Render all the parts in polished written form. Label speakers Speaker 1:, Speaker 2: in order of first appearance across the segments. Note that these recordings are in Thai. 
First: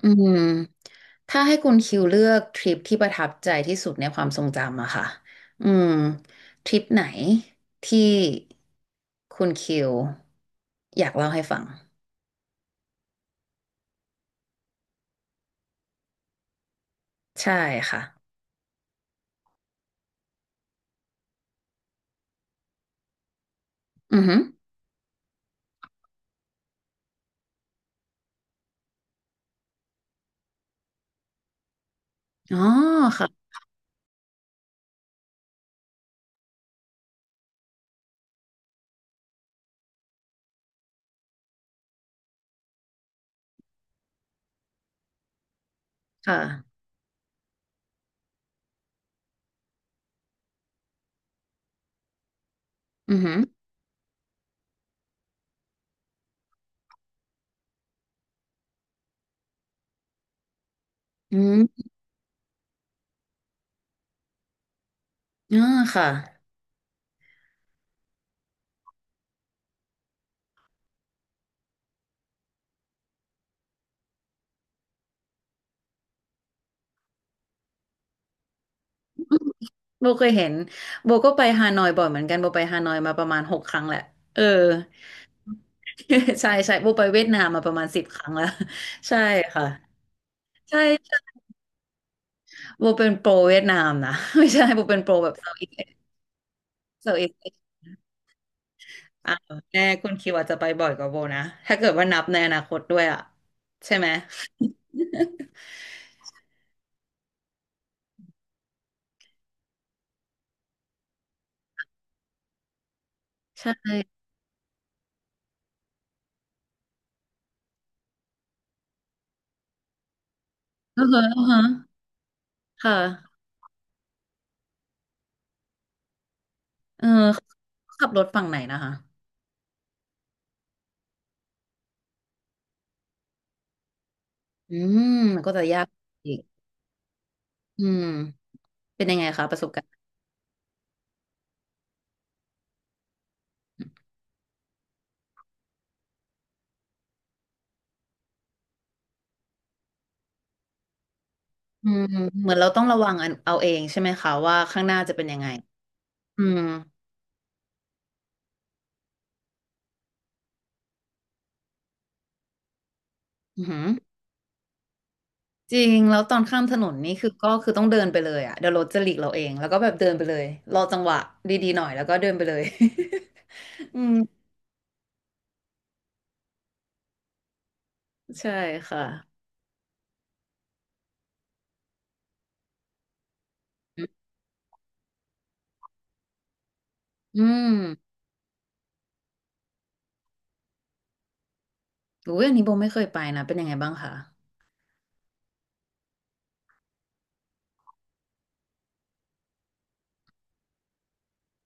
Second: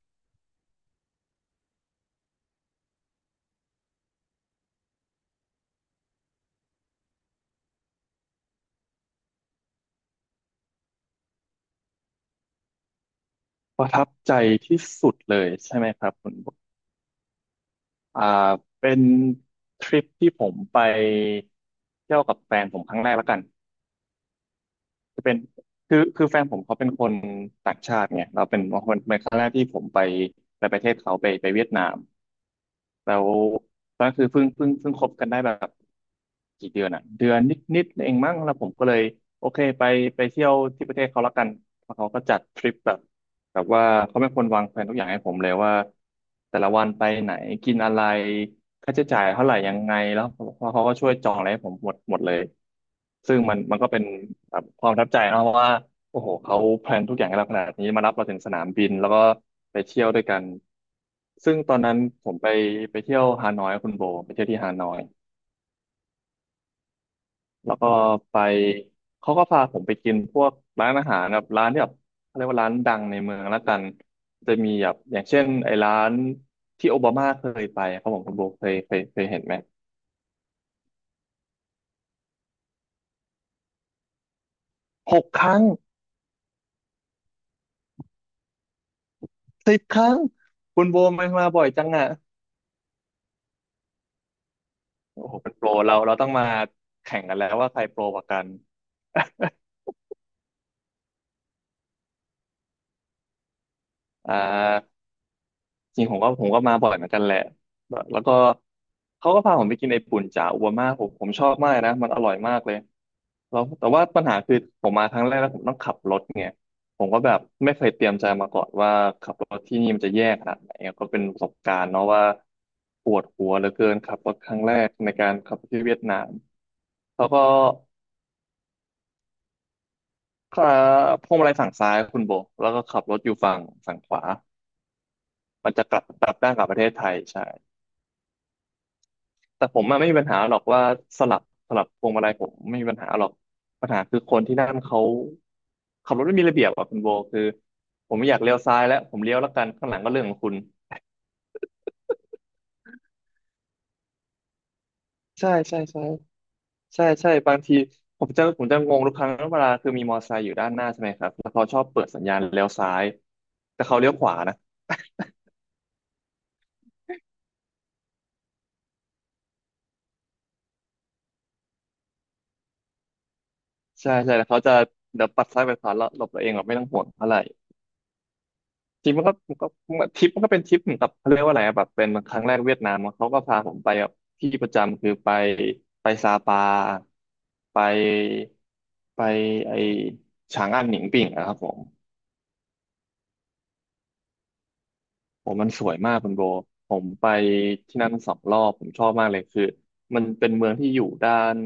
Speaker 1: อืมถ้าให้คุณคิวเลือกทริปที่ประทับใจที่สุดในความทรงจำอะค่ะอืมทริปไหนที่คุณคิวอยากเล่าให้ฟัง
Speaker 2: ประทับใจที่สุดเลยใช่ไหมครับคุณบุ๊ค
Speaker 1: ใช่ค่ะ
Speaker 2: อ่าเป็นทริปที่ผมไปเที่ยวกับแฟนผมครั้งแรกแล้วกัน
Speaker 1: อือหือ
Speaker 2: จะเป็นคือแฟนผมเขาเป็นคนต่างชาติไงเราเป็นคนเป็นครั้งแรกที่ผมไปประเทศเขาไปเวียดนาม
Speaker 1: อ๋อ
Speaker 2: แล้ว
Speaker 1: ค่ะ
Speaker 2: ตอนนั้นคือเพิ่งคบกันได้แบบกี่เดือนอ่ะเดือนนิดเองมั้งแล้วผมก็เลยโอเคไปไปเที่ยวที่ประเทศเขาละกันแล้วเขาก็จัดทริปแบบแบบว่าเขาเป็นคนวางแผนทุกอย่างให้ผมเลยว่า
Speaker 1: ค่ะ
Speaker 2: แต่ละวันไปไหนกินอะไรค่าใช้จ่ายเท่าไหร่ยังไงแล้วเขาก็ช่วยจองอะไรให้ผมหมดเลย
Speaker 1: อือหื
Speaker 2: ซึ่
Speaker 1: อ
Speaker 2: งมันก็เป็นแบบความประทับใจเนอะเพราะว่า โอ้โหเขาแพลนทุกอย่างให้เราขนาดนี้มารับเราถึงสนามบินแล้วก็ไปเที่ยวด้วยกัน
Speaker 1: อื
Speaker 2: ซึ่งตอน
Speaker 1: ม
Speaker 2: นั้นผมไปเที่ยวฮานอยกับคุณโบไปเที่ยวที่ฮานอย
Speaker 1: อ่าค่ะ
Speaker 2: แล้วก็ไปเขาก็พาผมไปกินพวกร้านอาหารแบบร้านที่แบบเขาเรียกว่าร้านดังในเมืองละกันจะมีแบบอย่างเช่นไอ้ร้านที่โอบามาเคยไปครับผมคุณโบเคยเห็นไหม
Speaker 1: โบเคยเห็นโบก็ไปฮานอยบ่อยเหมือนกันโบไปฮานอยมาประมาณหกครั้งแหละเออ
Speaker 2: หกครั้ง
Speaker 1: ใช่ใช่โบไปเวียดนามมาประมาณสิบครั้งแล้ว ใช่ค่ะ
Speaker 2: สิบครั้ง
Speaker 1: ใช่
Speaker 2: คุณโบมันมาบ่อยจังอ่ะ
Speaker 1: โบเป็นโปรเวียดนามนะ ไม่ใช่โบเป็นโปร
Speaker 2: โอ้
Speaker 1: แบ
Speaker 2: โห
Speaker 1: บ
Speaker 2: เป็
Speaker 1: เซา
Speaker 2: น
Speaker 1: ท์
Speaker 2: โป
Speaker 1: อี
Speaker 2: ร
Speaker 1: ส
Speaker 2: เราต้องมา
Speaker 1: เซา
Speaker 2: แข่
Speaker 1: ท์
Speaker 2: ง
Speaker 1: อีส
Speaker 2: กันแล้วว่าใครโปรกว่ากัน
Speaker 1: อ่าแน่คุณคิวอาจจะไปบ่อยกว่าโบนะถ้าเกิดว่านับในอนาคตด้วยอ่ะใช่ไหม
Speaker 2: อ่า จริงผมก็มาบ่อยเหมือนกันแหละแล้วก็เขาก็พาผมไปกินไอ้ปุ่นจ่าอัวมาผมชอบมากนะมันอร่อยมากเลยแล้
Speaker 1: ใช
Speaker 2: วแต่ว่าปั
Speaker 1: ่
Speaker 2: ญหาคือผมมาครั้งแรกแล้วผมต้องขับรถไงผมก็แบบไม่เคยเตรียมใจมาก่อนว่าขับรถที่นี่มันจะแย่ขนาดไหน
Speaker 1: เอ
Speaker 2: ก็
Speaker 1: อ
Speaker 2: เป็นป
Speaker 1: เอ
Speaker 2: ระ
Speaker 1: อ
Speaker 2: สบ
Speaker 1: ฮะ
Speaker 2: การณ์เนาะว่า
Speaker 1: ค่ะ
Speaker 2: ปวดหัวเหลือเกินขับรถครั้งแรกในการขับรถที่เวียดนาม
Speaker 1: เออ
Speaker 2: แล้วก็
Speaker 1: ขับรถฝั่งไหนนะคะ
Speaker 2: ขาพวงมาลัยฝั่งซ้ายคุณโบแล้วก็ขับรถอยู่ฝั่งขวา
Speaker 1: อืมมันก็จะ
Speaker 2: มัน
Speaker 1: ยา
Speaker 2: จะ
Speaker 1: ก
Speaker 2: กลับกลั
Speaker 1: อี
Speaker 2: บ
Speaker 1: ก
Speaker 2: ด้านกลับประเทศไทยใช่
Speaker 1: อืมเป็นยังไงคะประ
Speaker 2: แต่
Speaker 1: สบ
Speaker 2: ผ
Speaker 1: กา
Speaker 2: ม
Speaker 1: รณ์
Speaker 2: อะไม่มีปัญหาหรอกว่าสลับสลับพวงมาลัยผมไม่มีปัญหาหรอกปัญหาคือคนที่นั่นเขาขับรถไม่มีระเบียบอ่ะคุณโบคือผมไม่อยากเลี้ยวซ้ายแล้วผมเลี้ยวแล้วกันข้างหลังก็เรื่องของคุณ
Speaker 1: อืมเหมือนเราต้องระวังเอาเองใช่ไหมคะว่าข้างหน้าจะเป็นยังไง
Speaker 2: ใช่ใช่ใช่
Speaker 1: อืม
Speaker 2: ใช่ใช่บางทีผมจะงงทุกครั้งเวลาคือมีมอเตอร์ไซค์อยู่ด้านหน้าใช่ไหมครับแล้วเขาชอบเปิดสัญญาณเลี้ยวซ้าย
Speaker 1: อือหื
Speaker 2: แต่
Speaker 1: อ
Speaker 2: เขาเลี้ยวขวานะ
Speaker 1: จริงแล้วตอนข้ามถนนนี่คือก็คือต้องเดินไปเลยอ่ะเดี๋ยวรถจะหลีกเราเองแล้วก็แบบเดินไปเลยรอจังหวะดีๆหน่อยแล้วก็เดินไปเลย อื
Speaker 2: ใช่ใช่
Speaker 1: ม
Speaker 2: แล้วเขาจะเดี๋ยวปัดซ้ายไปขวาแล้วหลบตัวเองแบบไม่ต้องห่วงเท่าไหร่
Speaker 1: ใช่ค่ะ
Speaker 2: ทริปมันก็ทริปมันก็เป็นทริปเหมือนกับเขาเรียกว่าอะไรอะแบบเป็นครั้งแรกเวียดนามอะเขาก็พาผมไปแบบที่ประจำคือไปไปซาปา
Speaker 1: อืม
Speaker 2: ไปไปไอฉางอันหนิงปิ่งอะครับผม
Speaker 1: อุ้ยอันนี้โบไม่เคยไปนะเป็นยังไงบ้างคะ
Speaker 2: ผมมันสวยมากคุณโบผมไปที่นั่นสองรอบผมชอบมากเลยคือมันเป็นเมืองที่อยู่ด้าน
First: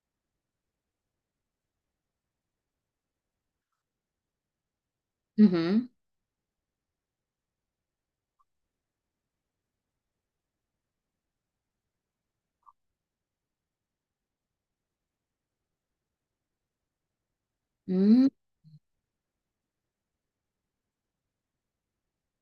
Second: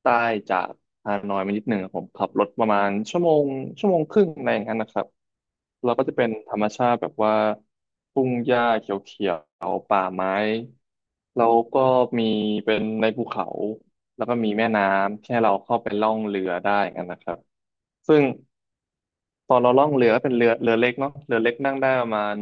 Speaker 2: ใต้จากฮานอยมานิดหนึ่งอะผมขับรถประมาณชั่วโมงชั่วโมงครึ่งอะไรอย่างนั้นนะครับ
Speaker 1: อือหือ
Speaker 2: เราก็จะเป็นธรรมชาติแบบว่าทุ่งหญ้าเขียวๆป่าไม้แล้วก็มีเป็นในภูเขาแล้วก็มีแม่น้ำแค่เราเข้าไปล่องเรือได้กันนะครับ
Speaker 1: อื
Speaker 2: ซึ่ง
Speaker 1: ม
Speaker 2: ตอนเราล่องเรือก็เป็นเรือเล็กเนาะเรือเล็กนั่งได้ประมาณ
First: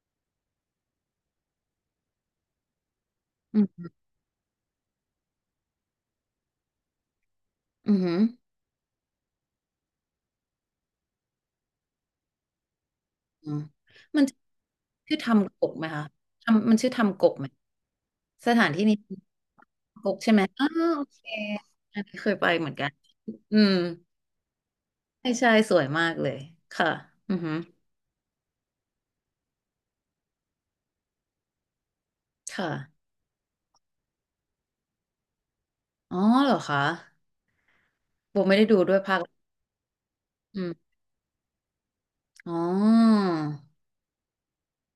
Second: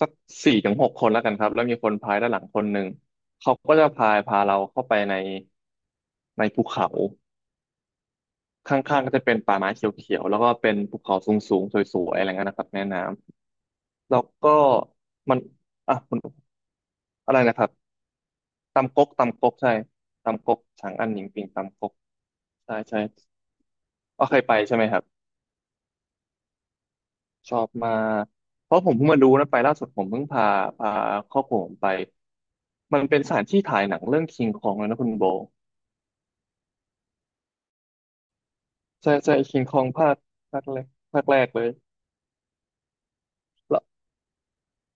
Speaker 2: สักสี่ถึงหกคนแล้วกันครับแล้วมีคนพายด้านหลังคนหนึ่งเขา
Speaker 1: อื
Speaker 2: ก็จะ
Speaker 1: ม
Speaker 2: พายพาเราเข้าไปในภูเขา
Speaker 1: อือหือ
Speaker 2: ข้างๆก็จะเป็นป่าไม้เขียวๆแล้วก็เป็นภูเขาสูงๆสวยๆอะไรเงี้ยนะครับแม่น้
Speaker 1: อืม
Speaker 2: ำแล้
Speaker 1: มั
Speaker 2: ว
Speaker 1: น
Speaker 2: ก็
Speaker 1: ชื่อท
Speaker 2: มัน
Speaker 1: ำกกไหม
Speaker 2: อ่ะ
Speaker 1: คะ
Speaker 2: คุณ
Speaker 1: ทำมันชื่อทำก
Speaker 2: อะ
Speaker 1: ก
Speaker 2: ไร
Speaker 1: ไหม
Speaker 2: นะครับ
Speaker 1: สถานที่นี้
Speaker 2: ตำก๊กใช่ตำก๊ก
Speaker 1: อ้าว
Speaker 2: ฉาง
Speaker 1: โอ
Speaker 2: อันห
Speaker 1: เค
Speaker 2: นิงปิงตำก๊ก
Speaker 1: อันนี้เคยไปเหมือ
Speaker 2: ใช่
Speaker 1: นกัน
Speaker 2: ใช่
Speaker 1: อืม
Speaker 2: ก็เคยไปใช่ไหมครับ
Speaker 1: ใช่ใช่สวยมากเลยค่ะอือ
Speaker 2: ช
Speaker 1: หือ
Speaker 2: อบมากเพราะผมเพิ่งมาดูนะไปล่าสุดผมเพิ่งพาครอบครัวผมไป
Speaker 1: ค่ะ
Speaker 2: มันเป็นสถานที่ถ่ายหนังเรื่องคิงคองเลยนะคุณโบ
Speaker 1: อ๋อเหรอคะโบไม่ได้ดูด้วย
Speaker 2: ใช่
Speaker 1: ภาค
Speaker 2: ใช่คิงคองภา
Speaker 1: อื
Speaker 2: คแรก
Speaker 1: ม
Speaker 2: ภาคแรกเลย
Speaker 1: อ๋อ
Speaker 2: แล้ว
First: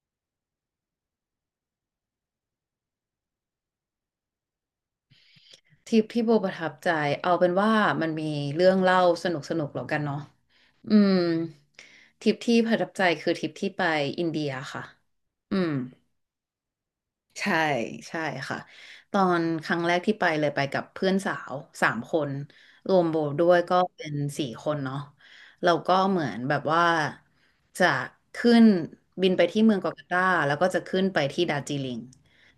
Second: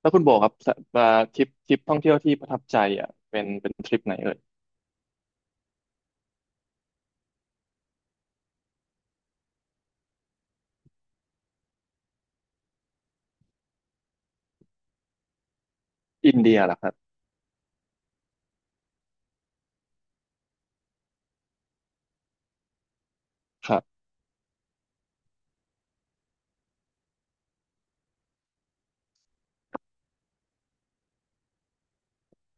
Speaker 2: แล้วคุณโบครับสะทริปท่องเที่ยวที่ประทับใจอ่ะเป็นทริปไหนเอ่ย
Speaker 1: ทริปที่โบประทับใจเอาเป็นว่ามันมีเรื่องเล่าสนุกแล้วกันเนาะอืมทริปที่ประทับใจคือทริปที่ไปอินเดียค่ะอืม
Speaker 2: อินเดียเหรอครับ
Speaker 1: ใช่ใช่ค่ะตอนครั้งแรกที่ไปเลยไปกับเพื่อนสาวสามคนรวมโบด้วย
Speaker 2: ค
Speaker 1: ก็
Speaker 2: รับ
Speaker 1: เป็นสี่คนเนาะเราก็เหมือนแบบว่าจะขึ้นบินไปที่เมืองกัวกาตาแล้วก็จะขึ้นไปที่ดาร์จิลิง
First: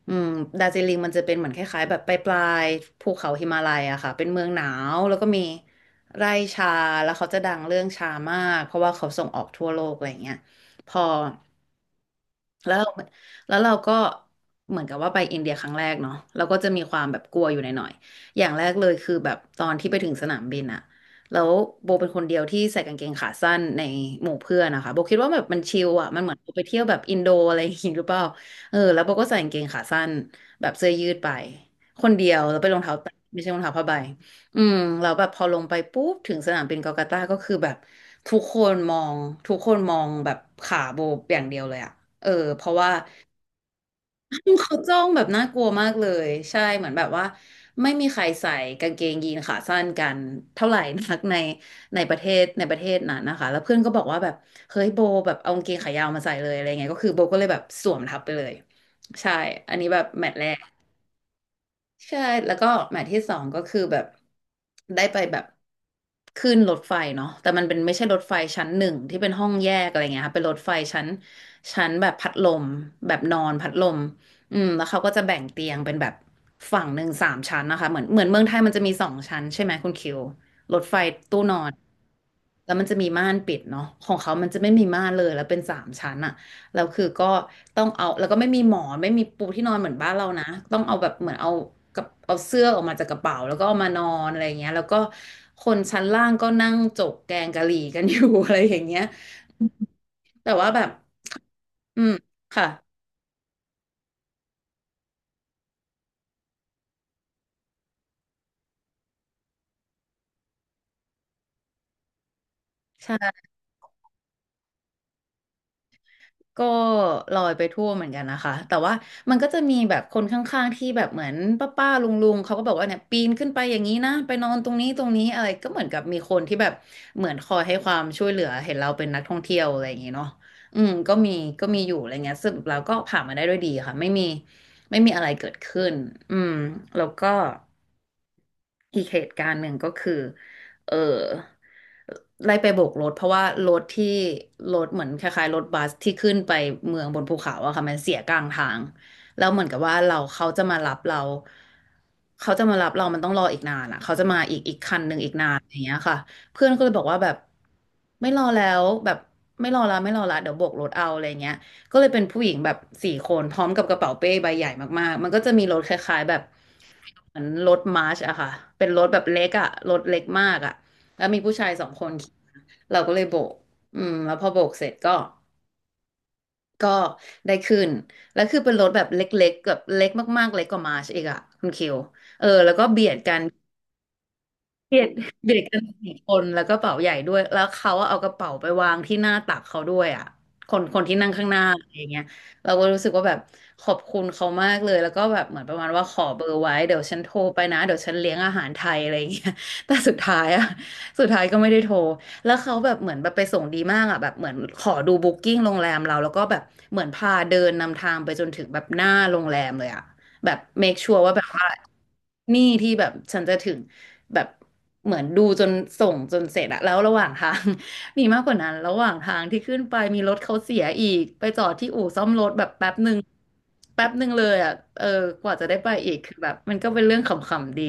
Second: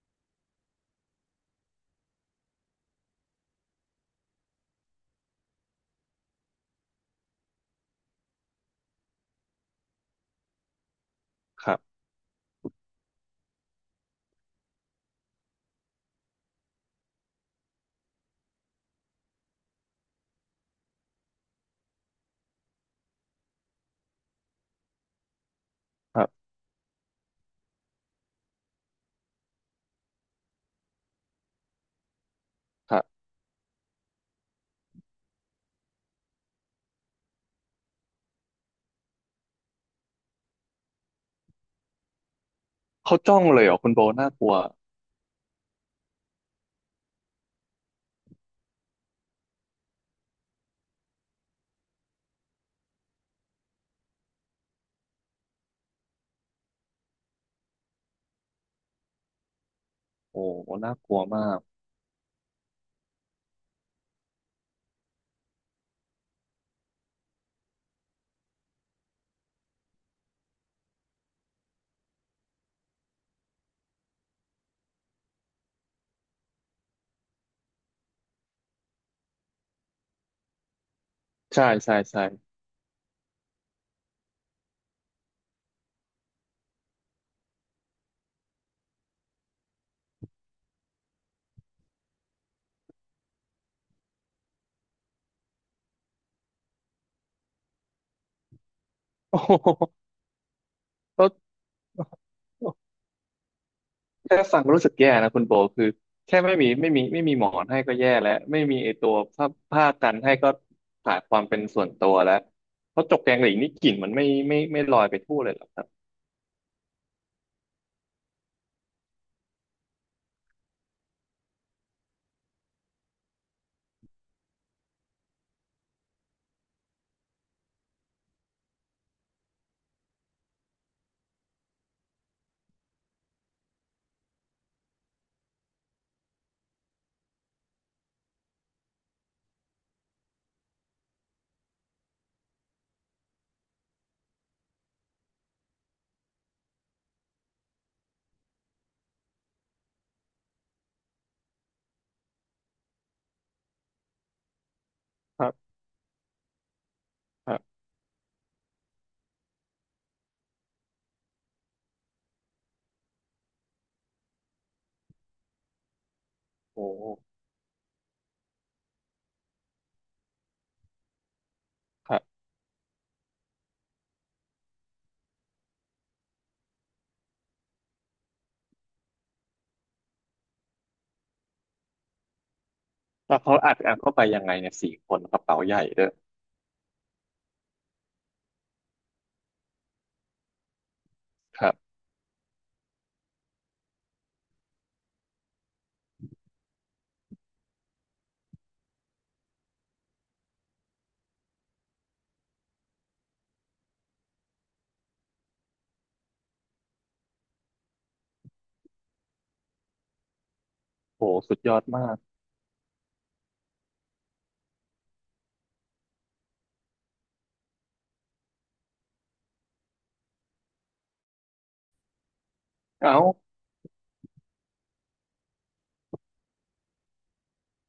Speaker 1: อืมดาร์จิลิงมันจะเป็นเหมือนคล้ายๆแบบปลายๆภูเขาหิมาลัยอะค่ะเป็นเมืองหนาวแล้วก็มีไร่ชาแล้วเขาจะดังเรื่องชามากเพราะว่าเขาส่งออกทั่วโลกอะไรอย่างเงี้ยพอ
Speaker 2: ครับ
Speaker 1: แล้วเราแล้วเราก็เหมือนกับว่าไปอินเดียครั้งแรกเนาะเราก็จะมีความแบบกลัวอยู่หน่อยๆอย่างแรกเลยคือแบบตอนที่ไปถึงสนามบินอะแล้วโบเป็นคนเดียวที่ใส่กางเกงขาสั้นในหมู่เพื่อนนะคะโบคิดว่าแบบมันชิลอะ
Speaker 2: ค
Speaker 1: มัน
Speaker 2: รั
Speaker 1: เหมือน
Speaker 2: บ
Speaker 1: ไปเที่ยวแบบอินโดอะไรอย่างงี้หรือเปล่าเออแล้วโบก็ใส่กางเกงขาสั้นแบบเสื้อยืดไปคนเดียวแล้วไปนรอง
Speaker 2: ค
Speaker 1: เท้า
Speaker 2: รั
Speaker 1: แตะ
Speaker 2: บ
Speaker 1: ไม่ใช่รองเท้าผ้าใบอืมเราแล้วแบบพอลงไปปุ๊บถึงสนามบินกลกัตตาก็คือแบบทุกคนมองทุกคนมองแบบขาโบอย่างเดียวเลยอะ เออเพราะว่า
Speaker 2: เขาจ้องเลยเหรอคุณโบน่ากลัว
Speaker 1: เขาจ้องแบบน่ากลัวมากเลยใช่เหมือนแบบว่าไม่มีใครใส่กางเกงยีนขาสั้นกันเท่าไหร่นักในในประเทศในประเทศนั้นนะคะแล้วเพื่อนก็บอกว่าแบบเฮ้ยโบแบบเอากางเกงขายาวมาใส่เลยอะไรเงี้ยก็คือโบก็เลยแบบสวมทับไปเลยใช่อันนี้แบบแมตช์
Speaker 2: โอ้
Speaker 1: แร
Speaker 2: โหน่ากลัวมาก
Speaker 1: ใช่แล้วก็หมาที่สองก็คือแบบได้ไปแบบขึ้นรถไฟเนาะแต่มันเป็นไม่ใช่รถไฟชั้นหนึ่งที่เป็นห้องแยกอะไรเงี้ยค่ะเป็นรถไฟชั้นแบบพัดลมแบบนอนพัดลมอืมแล้วเขาก็จะแบ่งเตียงเป็นแบบฝั่งหนึ่งสามชั้นนะคะเหมือนเมืองไทยมันจะมีสองชั้นใช่ไหมคุณคิวรถไฟตู้นอ
Speaker 2: ใช่
Speaker 1: น
Speaker 2: ใช่ใช่
Speaker 1: แล้วมันจะมีม่านปิดเนาะของเขามันจะไม่มีม่านเลยแล้วเป็นสามชั้นอะ แล้วคือก็ต้องเอาแล้วก็ไม่มีหมอนไม่มีปูที่นอนเหมือนบ้านเรานะต้องเอาแบบเหมือนเอากับเอาเสื้อออกมาจากกระเป๋าแล้วก็เอามานอนอะไรอย่างเงี้ยแล้วก็คนชั้นล่างก็นั่งจกแกงกะหรี่กันอยู่ อะไรอย่างเงี้ย
Speaker 2: โอ้โห
Speaker 1: แต่ว่าแบบ
Speaker 2: แล้ว
Speaker 1: อืมค่
Speaker 2: แค่ฟังก็รู้สึกแย่นะคุณโบคือแค่ไม่มีหมอนให้ก็แย่แล้วไม่มีไอตัวผ้าผ้ากันให้ก็ขาดความเป็นส่วนตัวแล้วเพราะจกแกง
Speaker 1: ะ
Speaker 2: หลีนี่กลิ่นมันไม่ลอยไปทั่วเลยเหรอครั
Speaker 1: ก็ลอยไปทั่วเหมือนกันนะคะแต่ว่ามันก็จะมีแบบคนข้างๆที่แบบเหมือนป้าป้าลุงลุงๆเขาก็บอกว่าเนี่ยปีนขึ้นไปอย่างนี้นะไปนอนตรงนี้อะไรก็เหมือนกับมีคนที่แบบเหมือนคอยให้ความช่วยเหลือเห็นเราเป็นนักท่องเที่ยวอะไรอย่างงี้เนาะอืมก็มีอยู่อะไรเงี้ยสรุปแล้วก็ผ่านมาได้ด้วยดีค่ะไม่มีอะไรเกิดขึ้นอืมแล้วก็อีกเหตุการณ์หนึ่งก็คือ เออไล่ไปโบกรถเพราะว่ารถที่เหมือนคล้ายๆรถบัสที่ขึ้นไปเมืองบนภูเขาอะค่ะมันเสียกลางทางแล้วเหมือนกับว่าเราเขาจะมารับเราเขาจะมารับเรามันต้องรออีกนานอะเขาจะมาอีกคันหนึ่งอีกนา
Speaker 2: บ
Speaker 1: นอย่างเงี้ยค่ะเพื่อนก็เลยบอกว่าแบบ
Speaker 2: ครับ
Speaker 1: ไม่รอแล้วแบบไม่รอละเดี๋ยวโบกรถเอาอะไรเงี้ย ก็เลยเป็นผู้หญิงแบบสี่คนพร้อมกับกระเป๋าเป้ใบใหญ่มากๆ มันก็จะมีรถคล้ายๆแบบ
Speaker 2: โอ้
Speaker 1: เหมือนรถมาร์ชอะค่ะเป็นรถแบบเล็กอะรถเล็กมากอะแล้วมีผู้ชายสองค
Speaker 2: ค
Speaker 1: น
Speaker 2: รับ
Speaker 1: ขี่มาเราก็เลยโบกอืมแล้วพอโบกเสร็จก็ได้ขึ้นแล้วคือเป็นรถแบบเล็กๆแบบเล็กมากๆเล็กกว่ามาร์ชอีกอะคุณคิว
Speaker 2: แล้วเขาอัดเข้าไปยังไงเนี่ยสี่
Speaker 1: เบีย
Speaker 2: ค
Speaker 1: ด
Speaker 2: นกระ
Speaker 1: เบี
Speaker 2: เป๋า
Speaker 1: ยด
Speaker 2: ให
Speaker 1: กั
Speaker 2: ญ่
Speaker 1: น
Speaker 2: ด้วย
Speaker 1: สี่คนแล้วก็เป๋าใหญ่ด้วยแล้วเขาเอากระเป๋าไปวางที่หน้าตักเขาด้วยอ่ะคนคนที่นั่งข้างห
Speaker 2: ค
Speaker 1: น้า
Speaker 2: รั
Speaker 1: อะ
Speaker 2: บ
Speaker 1: ไรอย่างเงี้ยเราก็รู้สึกว่าแบบขอบคุณเขามากเลยแล้วก็แบบเหมือนประมาณว่าขอเบอร์ไว้เดี๋ยวฉันโทรไปนะเดี๋ยวฉันเลี้ยงอาหารไทยอะไรอย่างเงี้ย แต่สุดท้ายอ่ะสุดท้ายก็ไม่ได้โทรแล้วเขาแบบเหมือนแบบไปส่งดีมากอ่ะแบบเหมือนขอดูบุ๊กิ้งโรงแรมเราแล้วก็แบบเหมือนพาเดินนำทางไปจนถึงแบบหน้าโรงแรมเลยอ่ะ แบบ make sure
Speaker 2: โอ้
Speaker 1: ว่าแบบ
Speaker 2: สุด
Speaker 1: ว่า
Speaker 2: ยอดมาก
Speaker 1: นี่ที่แบบฉันจะถึงแบบเหมือนดูจนส่งจนเสร็จอะแล้วระหว่างทาง มีมากกว่านั้นระหว่างทางที่ขึ้นไปมีรถเขาเสียอีกไปจอดที่อู่ซ่อมรถแบบแป๊บหนึ่
Speaker 2: เอ้า
Speaker 1: งแป๊บหนึ่งเลยอะเออกว่าจะได้ไปอีกคือแบบมันก็เป็นเรื่องขำๆดี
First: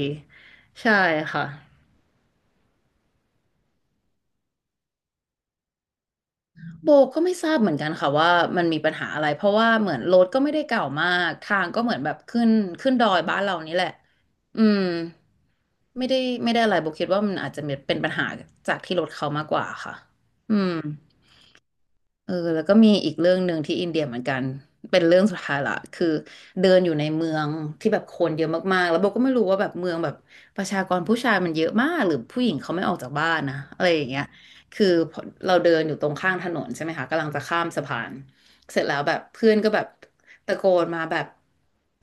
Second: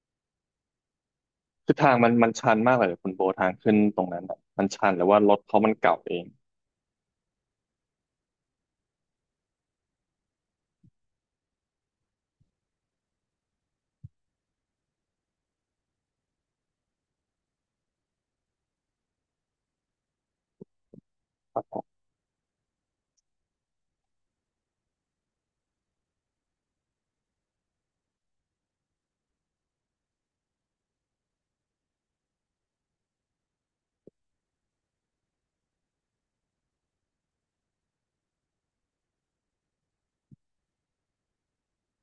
Speaker 1: ใช่ค่ะ
Speaker 2: คือทางมันชันมากเลยเหรอคุณโบทางขึ้นตรงนั้นอะมันชันหรือว่ารถเขามันเก่าเอง
Speaker 1: โบก็ไม่ทราบเหมือนกันค่ะว่ามันมีปัญหาอะไรเพราะว่าเหมือนรถก็ไม่ได้เก่ามากทางก็เหมือนแบบขึ้นดอยบ้านเรานี่แหละอืมไม่ได้อะไรโบคิดว่ามันอาจจะเป็นปัญหาจากที่รถเขามากกว่าค่ะอืม
Speaker 2: ครับผม
Speaker 1: แล้วก็มีอีกเรื่องหนึ่งที่อินเดียเหมือนกันเป็นเรื่องสุดท้ายละคือเดินอยู่ในเมืองที่แบบคนเยอะมากๆแล้วโบก็ไม่รู้ว่าแบบเมืองแบบประชากรผู้ชายมันเยอะมากหรือผู้หญิงเขาไม่ออกจากบ้านนะอะไรอย่างเงี้ยคือพอเราเดินอยู่ตรงข้างถนนใช่ไหมคะกำลังจะข้ามสะพานเสร็จแล้วแบบเพื่อนก็แบบตะโกนมาแบบ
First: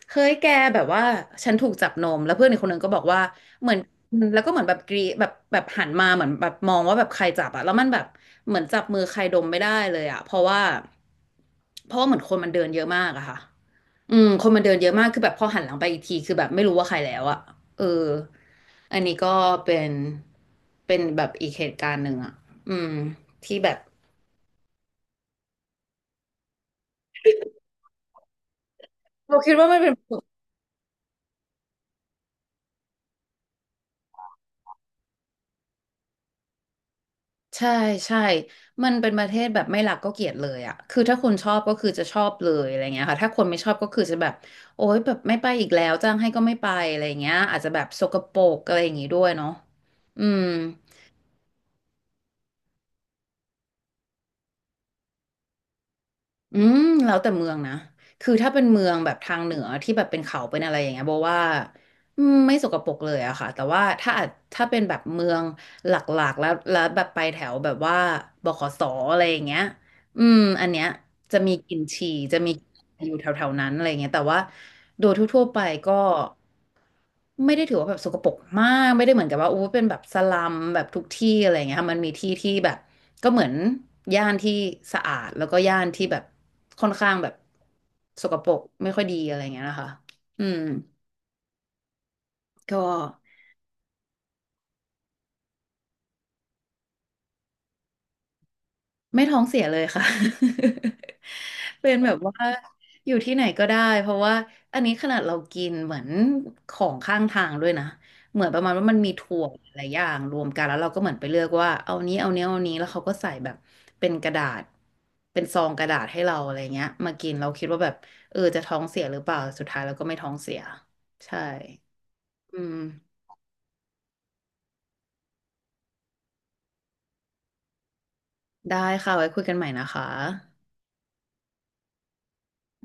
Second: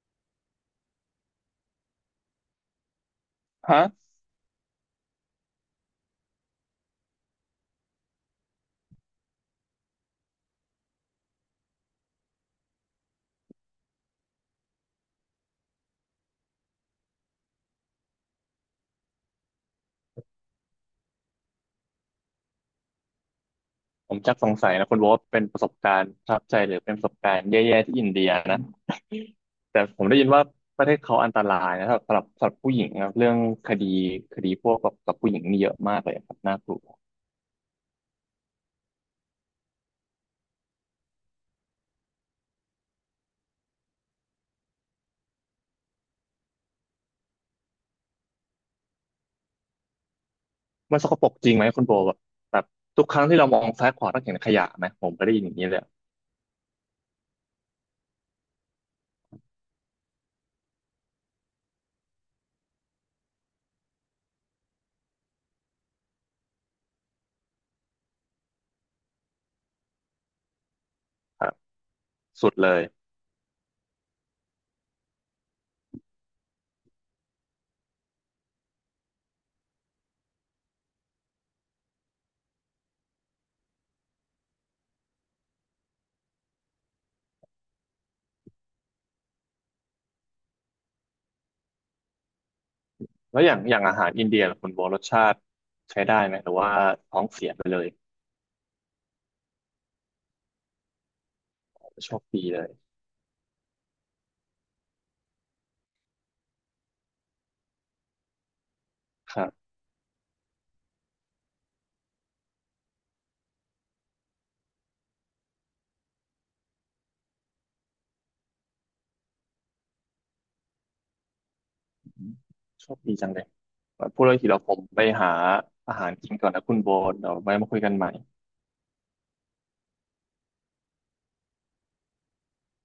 Speaker 1: เฮ้ยแกแบบว่าฉันถูกจับนมแล้วเพื่อนอีกคนนึงก็บอกว่าเหมือ
Speaker 2: ฮะ
Speaker 1: น อืมแล้วก็เหมือนแบบกรีแบบหันมาเหมือนแบบมองว่าแบบใครจับอะแล้วมันแบบเหมือนจับมือใครดมไม่ได้เลยอะเพราะว่าเหมือนคนมันเดินเยอะมากอะค่ะอืมคนมันเดินเยอะมากคือแบบพอหันหลังไปอีกทีคือแบบไม่รู้ว่าใครแล้วอะเอออันนี้ก็เป็นแบบอีกเหตุการณ์หนึ่งอะอืมที่แบบ
Speaker 2: ผมจักสงสัยนะคุณโบทเป็นประสบการณ์ประทับใจหรือเป็นประสบการณ์แย่ๆที่อินเดียนะ
Speaker 1: เรา คิดว่ามั
Speaker 2: แต่
Speaker 1: นเป็น
Speaker 2: ผมได้ยินว่าประเทศเขาอันตรายนะสำหรับผู้หญิงนะเรื่องคดีพวกกับผู้หญิงนี่เยอะมากเลยครับน่ากลัว
Speaker 1: ใช่ใช่ มันเป็นประเทศแบบไม่รักก็เกลียดเลยอะ คือถ้าคนชอบก็คือจะชอบเลยอะไรเงี้ยค่ะถ้าคนไม่ชอบก็คือจะแบบโอ๊ยแบบไม่ไปอีกแล้วจ้างให้ก็ไม่ไปอะไรเงี้ยอาจจะแบบสกปรกอะไรอย่างงี้ด้วยเนาะอืม
Speaker 2: มันสกปรกจริงไหมคุณโบแบบทุกครั้งที่เรามองซ้ายขวาต้องเห็นขยะไหมผมก็ได้ยินอย่างนี้เลย
Speaker 1: อืม แล้วแต่เมืองนะคือถ้าเป็นเมืองแบบทางเหนือที่แบบเป็นเขาเป็นอะไรอย่างเงี้ยโบว่าอืมไม่สกปรกเลยอะค่ะแต่ว่าถ้าอาจเป็นแบบเมืองหลักๆแล้วแบบไปแถวแบบว่าบขสอะไรอย่างเงี้ยอืมอันเนี้ย จะ
Speaker 2: ครั
Speaker 1: มี
Speaker 2: บ
Speaker 1: กลิ่นฉี่จะ
Speaker 2: สุ
Speaker 1: มี
Speaker 2: ดเลย
Speaker 1: อยู่แถวๆนั้นอะไรเงี้ยแต่ว่าโดยทั่วๆไปก็ไม่ได้ถือว่าแบบสกปรกมากไม่ได้เหมือนกับว่าอู้เป็นแบบสลัมแบบทุกที่อะไรเงี้ยค่ะมันมีที่ที่แบบก็เหมือนย่านที่สะอาดแล้วก็ย่านที่แบบค่อนข้างแบบสกปรกไม่ค่อยดีอะไรเงี้ยนะคะอืมก็
Speaker 2: แล้วอย่างอาหารอินเดียล่ะคุณโบรสชาติใช้ได้ไหมหรือว่าท้องเสียไปเลย
Speaker 1: ไม่ท้องเสียเลยค่ะ เป็นแบ
Speaker 2: โช
Speaker 1: บ
Speaker 2: ค
Speaker 1: ว่า
Speaker 2: ดีเลย
Speaker 1: อยู่ที่ไหนก็ได้เพราะว่าอันนี้ขนาดเรากินเหมือนของข้างทางด้วยนะเหมือนประมาณว่ามันมี
Speaker 2: ค
Speaker 1: ถั่ว
Speaker 2: รับ
Speaker 1: หลายอย่างรวมกันแล้วเราก็เหมือนไปเลือกว่าเอานี้เอานี้เอานี้แล้วเขาก็ใส่แบบเป็นกระดาษเป็นซองกระดาษให้เราอะไรเงี้ยมากินเราคิดว่าแบบเออจะท้องเสียหรือเปล่าสุดท้ายเราก็ไม่ท้องเสียใช่อืม
Speaker 2: โชคดีจังเลยพูดเรื่องทีเราผมไปหาอาหารกินก่อนนะคุณโบเดี๋ยวไว้มาคุยกันใหม่
Speaker 1: ได้ค่ะไว้คุยกันใหม่นะคะ